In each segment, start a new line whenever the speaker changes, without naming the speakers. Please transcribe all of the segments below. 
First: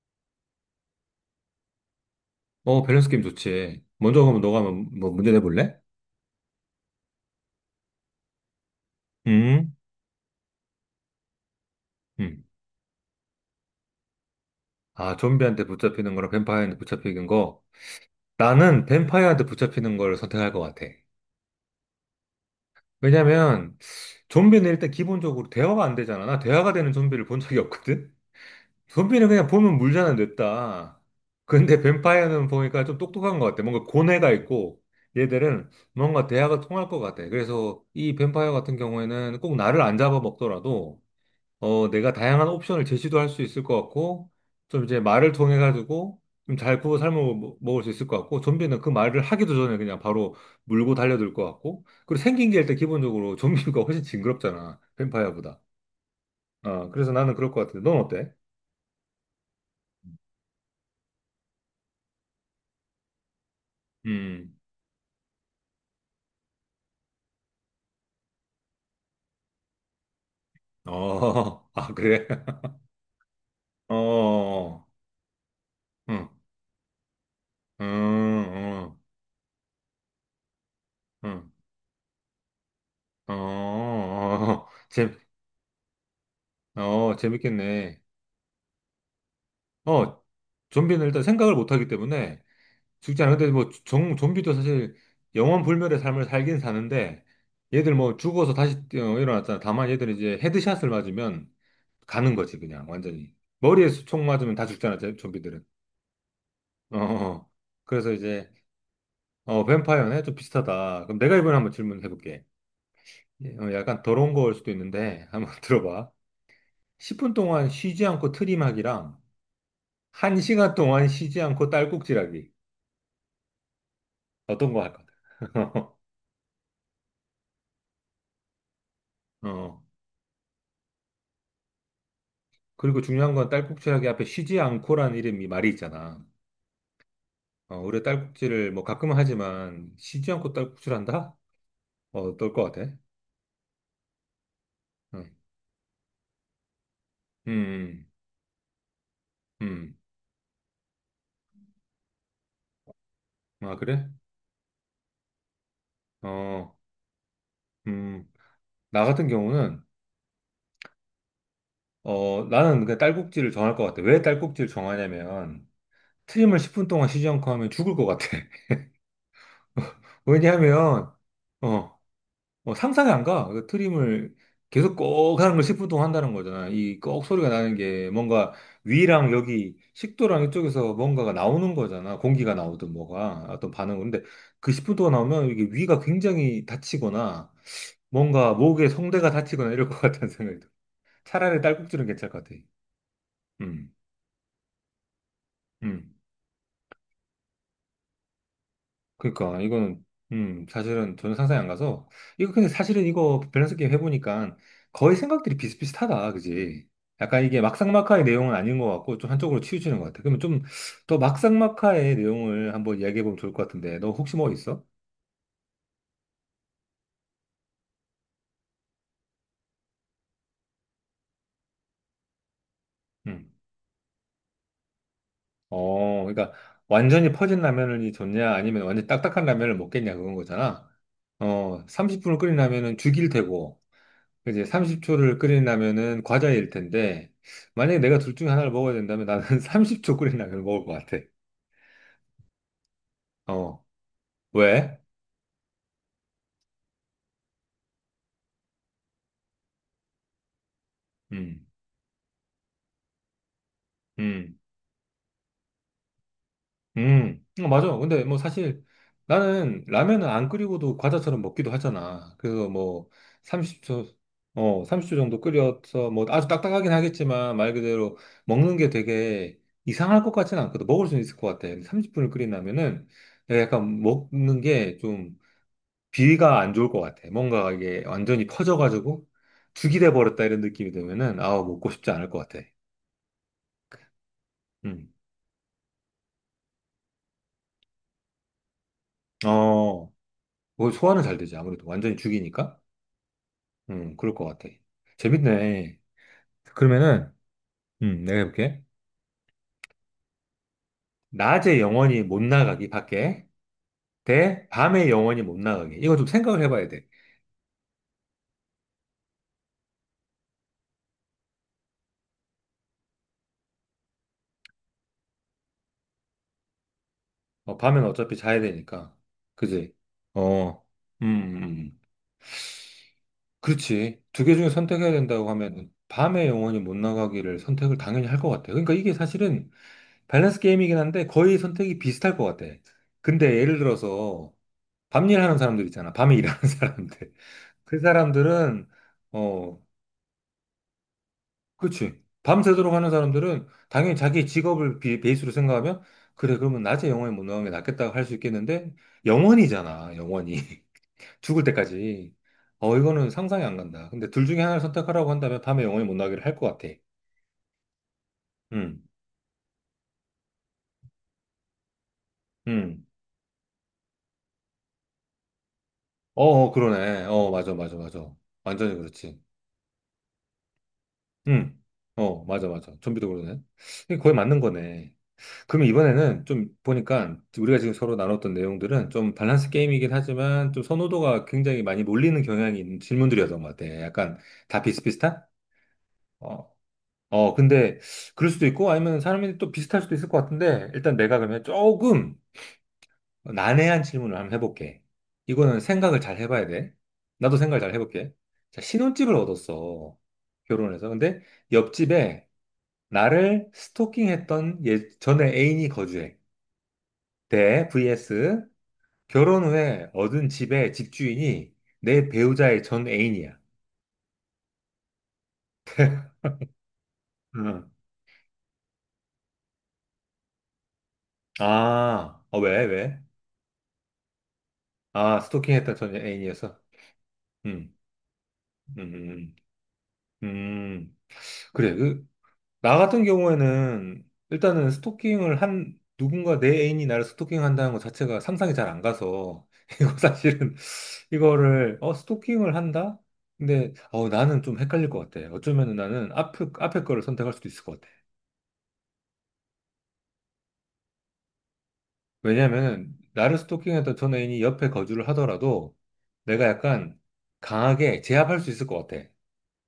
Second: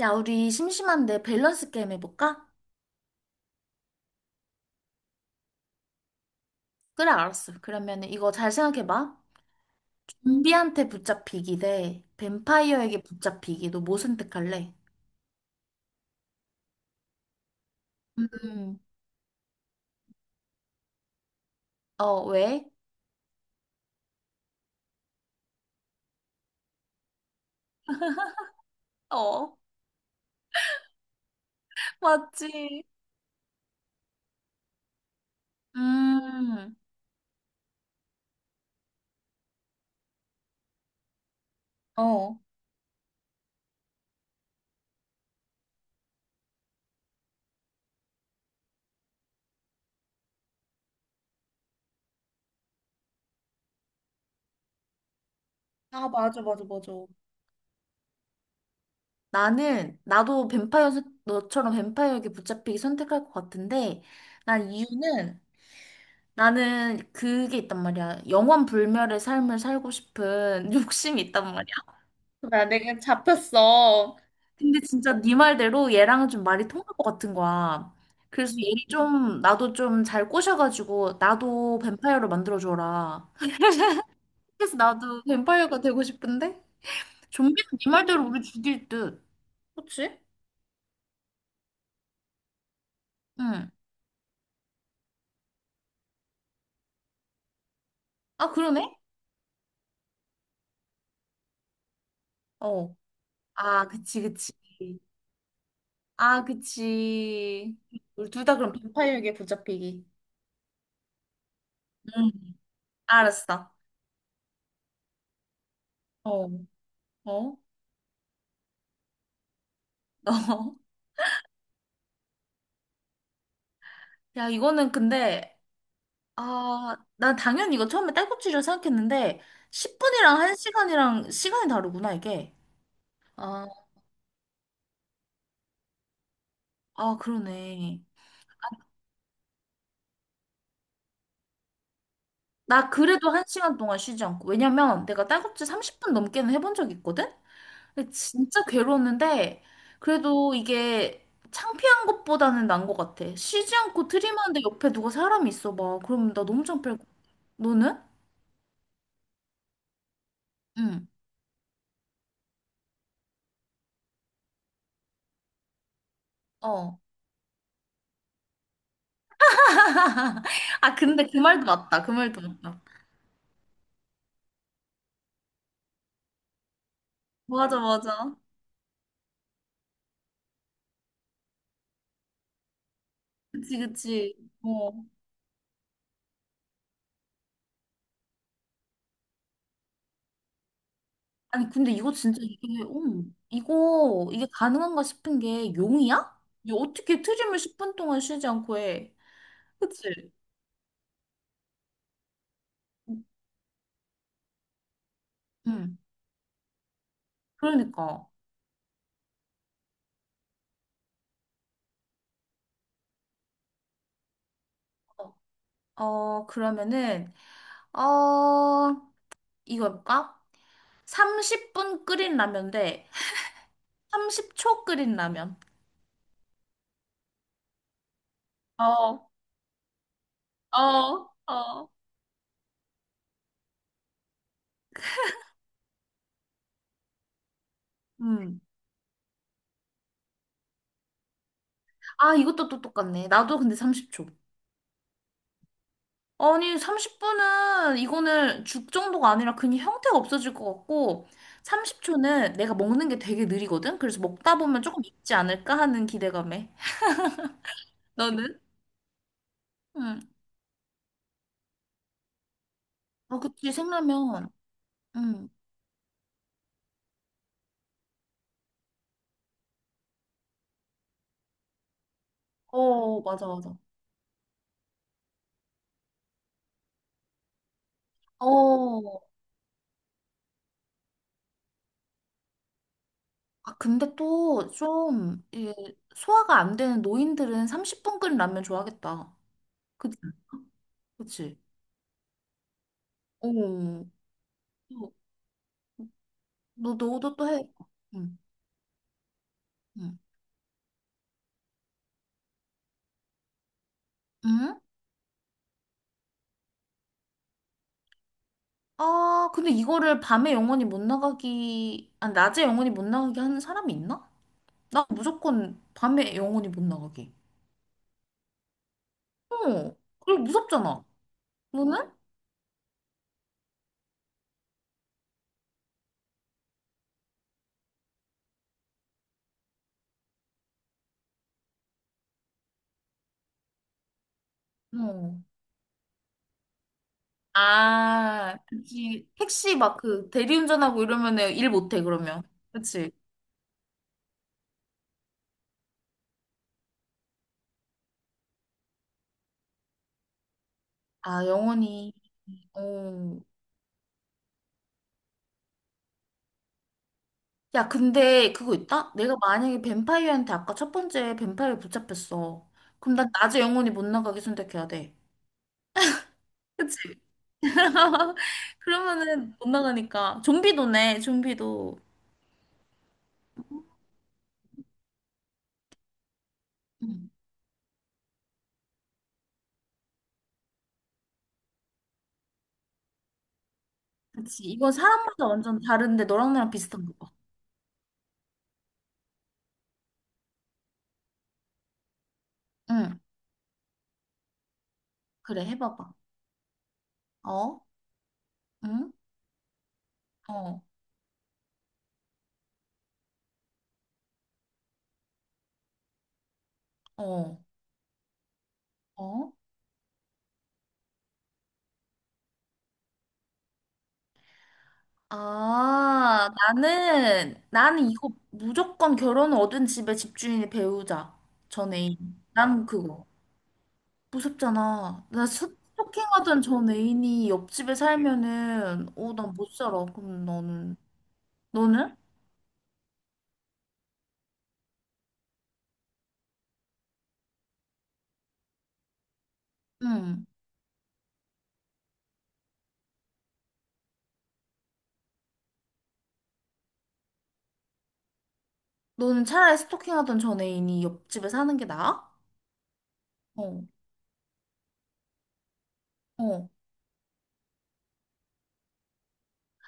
야, 우리 심심한데 밸런스 게임 해볼까?
어, 밸런스 게임 좋지. 먼저 가면 너가 한번 뭐 문제 내볼래?
그래, 알았어. 그러면 이거 잘 생각해봐.
음,
좀비한테 붙잡히기 대
음.
뱀파이어에게 붙잡히기. 너 뭐 선택할래?
아, 좀비한테 붙잡히는 거랑 뱀파이어한테 붙잡히는 거.
음.
나는 뱀파이어한테 붙잡히는 걸 선택할 것 같아.
어, 왜?
왜냐면 좀비는 일단 기본적으로 대화가 안 되잖아. 나 대화가 되는 좀비를 본 적이 없거든? 좀비는 그냥
어,
보면 물잖아, 냈다. 근데 뱀파이어는 보니까
맞지.
좀 똑똑한 것 같아. 뭔가 고뇌가 있고 얘들은 뭔가 대화가
음.
통할 것 같아. 그래서 이 뱀파이어 같은 경우에는 꼭 나를 안 잡아먹더라도 내가
어.
다양한 옵션을 제시도 할 수 있을 것 같고, 좀 이제 말을 통해 가지고 좀 잘 구워 삶아 먹을 수 있을 것 같고, 좀비는 그 말을 하기도 전에 그냥 바로 물고 달려들 것 같고, 그리고 생긴 게 일단 기본적으로 좀비가 훨씬 징그럽잖아. 뱀파이어보다.
아, 맞아, 맞아, 맞아.
그래서 나는 그럴 것 같은데, 넌 어때?
나도 뱀파이어, 너처럼 뱀파이어에게 붙잡히기 선택할 것 같은데,
음,
난 이유는, 나는 그게 있단 말이야. 영원 불멸의 삶을 살고 싶은 욕심이 있단
어,
말이야.
아, 그래?
야, 내가
어,
잡혔어. 근데
어.
진짜 네 말대로
응,
얘랑은 좀 말이 통할 것 같은
음,
거야. 그래서 얘를
음,
좀 나도 좀 잘 꼬셔가지고
음,
나도 뱀파이어로 만들어줘라.
어, 어, 어.
그래서 나도 뱀파이어가 되고 싶은데
어,
좀비는 네
재밌겠네.
말대로 우리 죽일 듯. 그치?
어, 좀비는 일단 생각을 못 하기 때문에, 죽지 않근데 뭐
응.
좀비도 사실 영원 불멸의 삶을 살긴 사는데 얘들 뭐
아,
죽어서 다시
그러네?
일어났잖아. 다만 얘들은 이제 헤드샷을 맞으면 가는 거지 그냥
어.
완전히.
아,
머리에서
그치,
총
그치.
맞으면 다 죽잖아, 좀비들은.
아,
어. 어. 어.
그치.
그래서
우리 둘
이제
다 그럼 뱀파이어에게
어
붙잡히기.
뱀파이어네 좀 비슷하다. 그럼 내가 이번에 한번 질문해
응,
볼게.
알았어.
약간 더러운 거일 수도 있는데 한번 들어봐.
어,
10분
어,
동안 쉬지 않고 트림하기랑
어.
1시간 동안 쉬지 않고 딸꾹질하기.
야,
어떤 거
이거는
할까?
근데 아, 난 당연히 이거 처음에 딸꾹질이라 생각했는데,
어. 어.
10분이랑 1시간이랑 시간이 다르구나, 이게.
그리고 중요한 건
아,
딸꾹질하기 앞에 쉬지 않고라는 이름이 말이 있잖아.
아,
우리
그러네.
딸꾹질을 뭐 가끔은 하지만 쉬지 않고 딸꾹질한다? 어떨 것 같아?
나 그래도 1시간 동안 쉬지 않고. 왜냐면 내가
응.
딸꾹질 30분 넘게는 해본 적이 있거든?
음,
근데 진짜 괴로웠는데,
음,
그래도 이게 창피한 것보다는 난 것 같아. 쉬지
아, 그래?
않고 트림하는데 옆에 누가 사람이 있어 봐. 그럼 나 너무
어,
창피할 것 같아. 너는?
음, 나 같은 경우는,
응.
나는 그냥 딸꾹질을 정할 것 같아. 왜 딸꾹질을 정하냐면, 트림을 10분
어.
동안 쉬지 않고 하면 죽을 것 같아.
아,
왜냐하면,
근데 그 말도
어,
맞다. 그 말도 맞다.
상상이 안 가. 그 트림을 계속 꼭 하는 걸 10분 동안 한다는 거잖아. 이 꼭 소리가 나는
맞아,
게
맞아.
뭔가 위랑 여기 식도랑 이쪽에서 뭔가가 나오는 거잖아. 공기가 나오든 뭐가 어떤
그치,
반응은. 근데
그치.
그
어.
10분 동안 나오면 이게 위가 굉장히 다치거나 뭔가 목에 성대가 다치거나 이럴 것 같다는 생각이 들어. 차라리
아니, 근데
딸꾹질은
이거
괜찮을
진짜
것 같아.
이게, 음,
음,
이거, 이게 가능한가 싶은 게
음.
용이야? 이게 어떻게 트림을 10분 동안 쉬지 않고 해?
그러니까 이거는
그치?
사실은 저는 상상이 안 가서 이거 근데 사실은 이거 밸런스 게임 해보니까 거의 생각들이
응,
비슷비슷하다 그지 약간 이게 막상막하의
그러니까.
내용은 아닌 것 같고 좀 한쪽으로 치우치는 것 같아 그러면 좀 더 막상막하의 내용을 한번 이야기해보면 좋을 것 같은데 너 혹시 뭐 있어?
어, 어, 그러면은, 어, 이거 해볼까? 30분 끓인 라면 대
음.
30초 끓인 라면.
어 그러니까 완전히 퍼진 라면이 좋냐 아니면 완전 히
어,
딱딱한 라면을 먹겠냐 그건
어,
거잖아 어
어.
30분을 끓인 라면은 죽일 테고 이제 30초를 끓인다면은 과자일 텐데, 만약에 내가 둘 중에
음.
하나를 먹어야 된다면 나는 30초 끓인 라면을 먹을 것 같아.
아, 이것도 또 똑같네. 나도 근데
어,
30초.
왜?
아니, 30분은 이거는 죽 정도가 아니라 그냥 형태가 없어질 것 같고,
음,
30초는 내가 먹는 게 되게 느리거든? 그래서 먹다
음,
보면 조금 익지 않을까 하는 기대감에.
어, 맞아. 근데 뭐
너는?
사실 나는
응.
라면은 안 끓이고도 과자처럼 먹기도 하잖아. 그래서 뭐
아, 그치,
30초,
생라면.
어, 30초 정도
응.
끓여서 뭐 아주 딱딱하긴 하겠지만 말 그대로 먹는 게 되게 이상할 것 같지는 않거든. 먹을 수는 있을 것 같아. 30분을 끓인다면은
어, 맞아,
내가
맞아.
약간 먹는 게좀 비위가 안 좋을 것 같아. 뭔가 이게 완전히
어.
퍼져가지고 죽이 돼버렸다 이런 느낌이 들면은 아 먹고 싶지 않을 것 같아.
아, 근데 또
음.
좀, 이게 소화가 안 되는 노인들은 30분 끓인 라면 좋아하겠다.
어,
그치?
뭐 소화는 잘 되지.
그치?
아무래도 완전히 죽이니까.
어.
그럴 것 같아.
너,
재밌네.
너도
그러면은
또 해. 응.
내가 해볼게.
응.
낮에 영원히 못 나가기 밖에 대
응?
밤에 영원히 못 나가기. 이거 좀 생각을 해봐야 돼.
아, 근데 이거를 밤에 영원히 못 나가기, 아, 낮에 영원히 못 나가게 하는 사람이 있나? 나 무조건 밤에 영원히 못 나가게.
밤엔 어차피 자야 되니까. 그지?
어, 그리고
어,
무섭잖아.
음, 음. 음.
너는?
그렇지. 두 개 중에 선택해야 된다고 하면 밤에 영원히 못 나가기를 선택을 당연히 할 것 같아. 그러니까 이게 사실은 밸런스 게임이긴 한데 거의 선택이 비슷할 것 같아. 근데 예를 들어서 밤
어.
일하는 사람들 있잖아. 밤에 일하는 사람들. 그
아,
사람들은
그치. 택시
어,
막 그 대리운전하고 이러면 일 못해,
그렇지.
그러면.
밤새도록 하는
그치.
사람들은 당연히 자기 직업을 베이스로 생각하면 그래, 그러면 낮에 영원히 못 나가는 게 낫겠다고 할 수 있겠는데 영원이잖아, 영원히.
아,
죽을
영원히.
때까지. 이거는
어.
상상이 안 간다. 근데 둘 중에 하나를 선택하라고 한다면 밤에 영원히 못 나기를 할 것 같아.
야, 근데 그거
음,
있다? 내가 만약에 뱀파이어한테 아까 첫 번째 뱀파이어 붙잡혔어.
음.
그럼 난 낮에 영원히 못 나가게 선택해야 돼.
어, 어,
그치?
그러네. 어, 맞아, 맞아, 맞아. 완전히 그렇지.
그러면은 못 나가니까. 좀비도네,
음.
좀비도.
어, 맞아, 맞아. 좀비도 그러네. 이게 거의 맞는 거네. 그럼 이번에는 좀
응.
보니까 우리가 지금 서로 나눴던 내용들은 좀 밸런스 게임이긴 하지만 좀 선호도가 굉장히 많이 몰리는 경향이 있는 질문들이었던 것 같아. 약간
그치.
다
이건
비슷비슷한?
사람마다 완전 다른데 너랑
어.
나랑 비슷한 거 봐.
근데 그럴 수도 있고 아니면 사람이 또 비슷할 수도 있을 것 같은데 일단 내가 그러면 조금
응.
난해한 질문을 한번 해볼게.
그래,
이거는
해봐봐.
생각을 잘 해봐야 돼. 나도 생각을
어?
잘 해볼게. 자,
응?
신혼집을 얻었어.
어?
결혼해서. 근데 옆집에 나를 스토킹했던 예, 전에 애인이 거주해.
어?
대 vs
어?
결혼 후에 얻은 집의 집주인이 내 배우자의 전 애인이야.
아,
응.
나는 이거 무조건 결혼 얻은 집의 집주인이 배우자. 전 애인.
아, 어, 왜,
난
왜?
그거. 무섭잖아.
아, 스토킹했던 전
스토킹하던
애인이어서.
전 애인이 옆집에
음, 음.
살면은, 어, 난
음.
못 살아. 그럼
음.
너는.
음, 그래.
너는?
나 같은 경우에는 일단은 스토킹을 한, 누군가 내 애인이 나를 스토킹한다는 것 자체가 상상이 잘 안 가서, 이거
응.
사실은, 이거를, 스토킹을 한다? 근데, 나는 좀 헷갈릴 것 같아. 어쩌면 나는 앞에 거를 선택할 수도 있을 것 같아.
너는 차라리 스토킹하던 전 애인이 옆집에 사는 게 나아?
왜냐면은, 나를
어,
스토킹했던 전 애인이 옆에 거주를 하더라도, 내가
어.
약간 강하게 제압할 수 있을 것 같아.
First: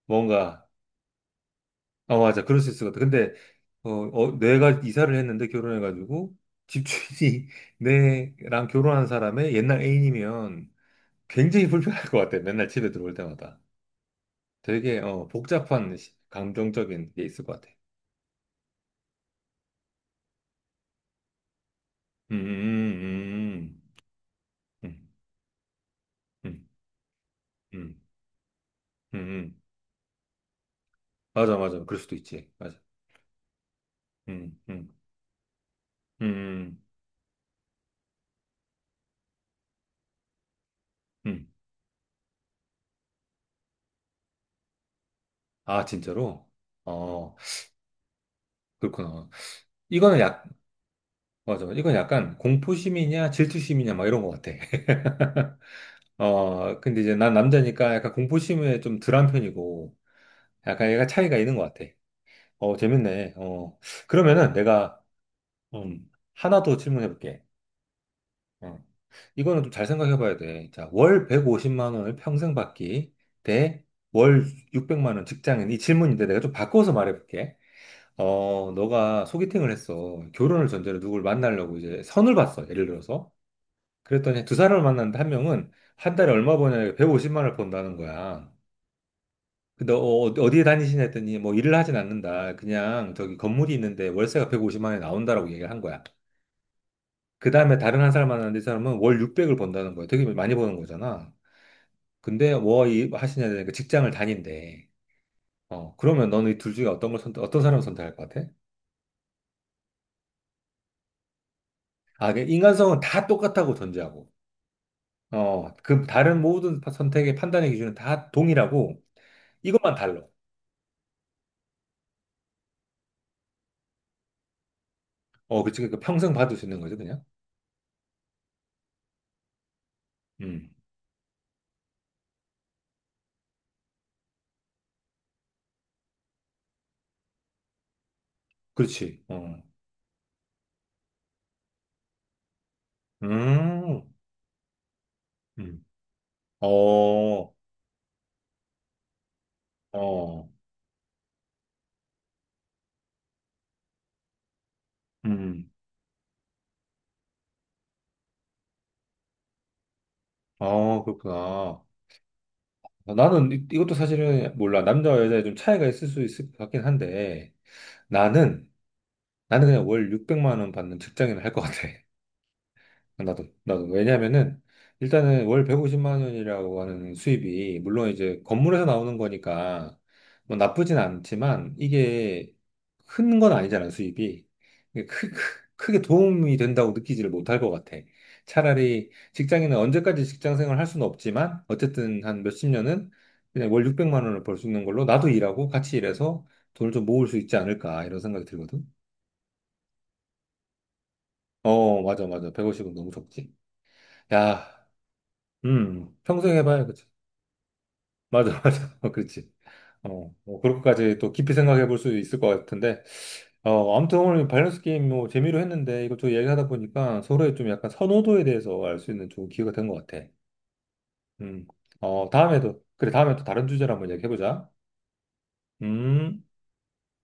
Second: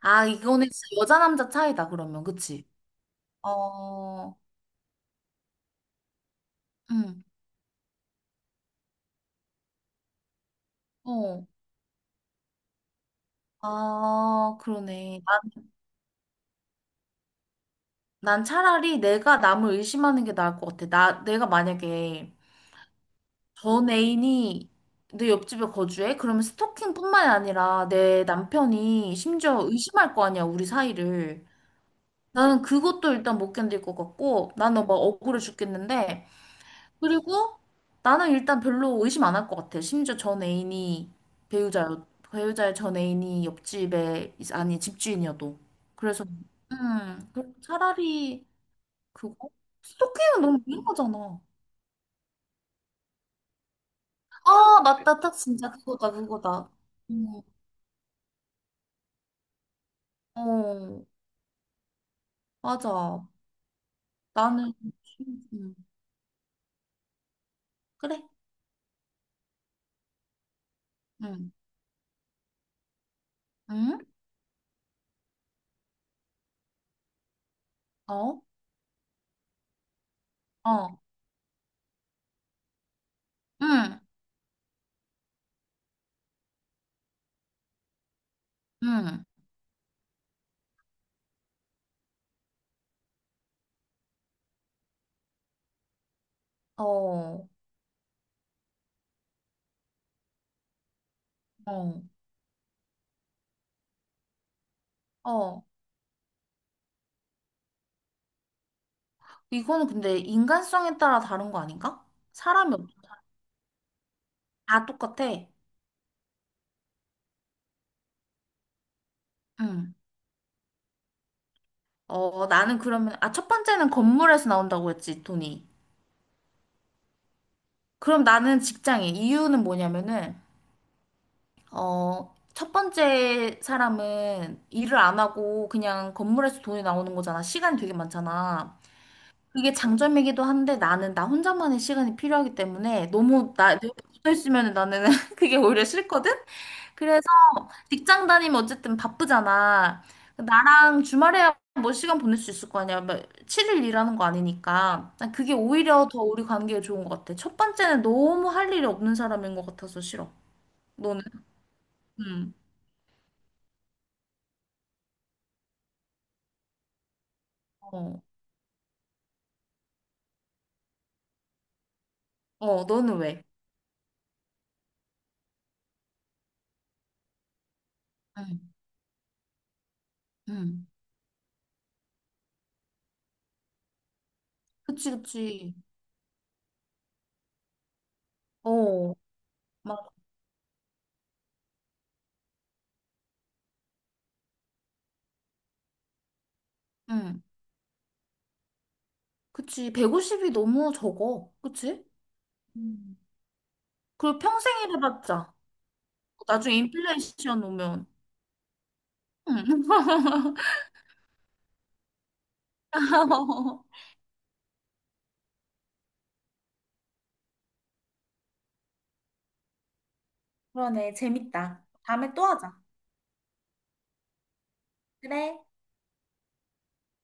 아,
뭔가,
이거는 진짜 여자 남자 차이다,
아,
그러면.
맞아. 그럴
그치?
수 있을 것 같아. 근데,
어,
내가 이사를 했는데 결혼해가지고,
응,
집주인이 내랑 결혼한 사람의 옛날 애인이면
어.
굉장히 불편할 것 같아. 맨날 집에 들어올 때마다.
아,
되게,
그러네.
복잡한 감정적인 게 있을 것 같아.
난 차라리 내가 남을 의심하는 게 나을 것 같아. 내가 만약에
음,
전
음,
애인이
음,
내 옆집에 거주해? 그러면
음, 음,
스토킹뿐만이
음,
아니라
음.
내 남편이
음.
심지어 의심할 거 아니야, 우리 사이를.
맞아, 맞아. 그럴 수도 있지.
나는
맞아.
그것도 일단 못 견딜 것 같고,
음,
나는 막
음,
억울해
음,
죽겠는데,
음.
그리고 나는 일단 별로 의심 안 할 것 같아. 심지어 전 애인이
음.
배우자의 전 애인이 옆집에, 아니, 집주인이어도.
아,
그래서,
진짜로? 어,
그 차라리
그렇구나.
그거?
이거는
스토킹은 너무 위험하잖아.
맞아. 이건 약간 공포심이냐 질투심이냐 막 이런 것 같아.
아, 맞다. 딱 진짜 그거다, 그거다.
근데 이제 난
음,
남자니까 약간 공포심에 좀 덜한 편이고, 약간
어,
얘가 차이가 있는 것 같아. 어,
맞아.
재밌네. 그러면은
나는,
내가,
음,
하나 더 질문해볼게.
그래.
어, 이거는 좀 잘 생각해봐야 돼. 자, 월
응,
150만 원을 평생 받기 대
응,
월 600만 원 직장인. 이 질문인데 내가 좀 바꿔서 말해볼게.
어,
너가 소개팅을 했어. 결혼을 전제로
어,
누굴 만나려고 이제 선을 봤어. 예를 들어서.
응,
그랬더니 두 사람을 만났는데 한 명은 한 달에 얼마 버냐 150만 원을 번다는 거야.
응,
근데 어, 어디에 다니시냐 했더니 뭐 일을 하진 않는다. 그냥 저기 건물이 있는데 월세가 150만 원이 나온다라고 얘기를 한 거야.
어,
그 다음에 다른 한 사람 만났는데 이 사람은 월 600을 번다는 거야. 되게 많이 버는 거잖아.
어,
근데 뭐 하시냐 하니까 직장을 다닌대.
어.
그러면 너는 이 둘 중에 어떤 걸 선택, 어떤 사람을 선택할 것 같아?
이거는 근데 인간성에 따라 다른 거 아닌가?
아, 그
사람이 없-
인간성은 다 똑같다고 전제하고.
다 똑같아.
그 다른 모든 선택의 판단의 기준은 다 동일하고
응.
이것만 달라.
어, 나는 그러면, 아, 첫 번째는 건물에서 나온다고 했지,
어,
돈이.
그치. 그러니까 평생 받을 수 있는 거지, 그냥.
그럼 나는 직장인. 이유는 뭐냐면은,
음,
어, 첫 번째 사람은 일을 안 하고 그냥 건물에서 돈이 나오는 거잖아. 시간이 되게 많잖아.
그렇지.
그게 장점이기도 한데 나는 나 혼자만의 시간이 필요하기 때문에 내가
음.
붙어 있으면 나는 그게 오히려
음.
싫거든? 그래서
어,
직장 다니면 어쨌든 바쁘잖아.
어,
나랑 주말에야 뭐 시간 보낼 수 있을 거 아니야. 뭐 7일 일하는 거 아니니까. 난 그게
음,
오히려 더 우리 관계에 좋은 것 같아. 첫 번째는 너무 할 일이 없는 사람인 것 같아서 싫어.
아,
너는?
그렇구나.
응.
나는 이것도 사실은 몰라. 남자와 여자에 좀 차이가 있을 수 있을 것 같긴 한데,
어.
나는, 나는 그냥 월 600만 원 받는 직장인을 할 것 같아.
어, 너는 왜?
나도. 왜냐면은, 일단은 월 150만 원이라고 하는 수입이, 물론 이제
응.
건물에서 나오는 거니까, 뭐
응.
나쁘진 않지만, 이게 큰 건 아니잖아, 수입이. 이게
그치, 그치.
크게 도움이 된다고 느끼지를 못할 것 같아. 차라리
어.
직장인은
막,
언제까지 직장 생활 할 수는 없지만, 어쨌든 한 몇십 년은 그냥 월 600만 원을 벌 수 있는 걸로 나도 일하고 같이 일해서 돈을 좀 모을 수
응.
있지 않을까, 이런 생각이 들거든.
그치. 150이 너무 적어.
어,
그치?
맞아, 맞아. 150은 너무
음.
적지.
그리고 평생
야.
일해봤자.
평생
나중에
해봐야, 그치.
인플레이션 오면.
맞아, 맞아. 어, 그렇지.
응.
어, 뭐, 그렇게까지 또 깊이 생각해 볼 수 있을 것 같은데. 아무튼 오늘 밸런스 게임 뭐 재미로 했는데 이것저것 얘기하다 보니까 서로의 좀 약간 선호도에 대해서 알 수 있는 좋은 기회가 된 것 같아.
그러네.
음,
재밌다.
어,
다음에 또 하자.
다음에도, 그래, 다음에 또 다른 주제로 한번 얘기해보자.
그래.
음.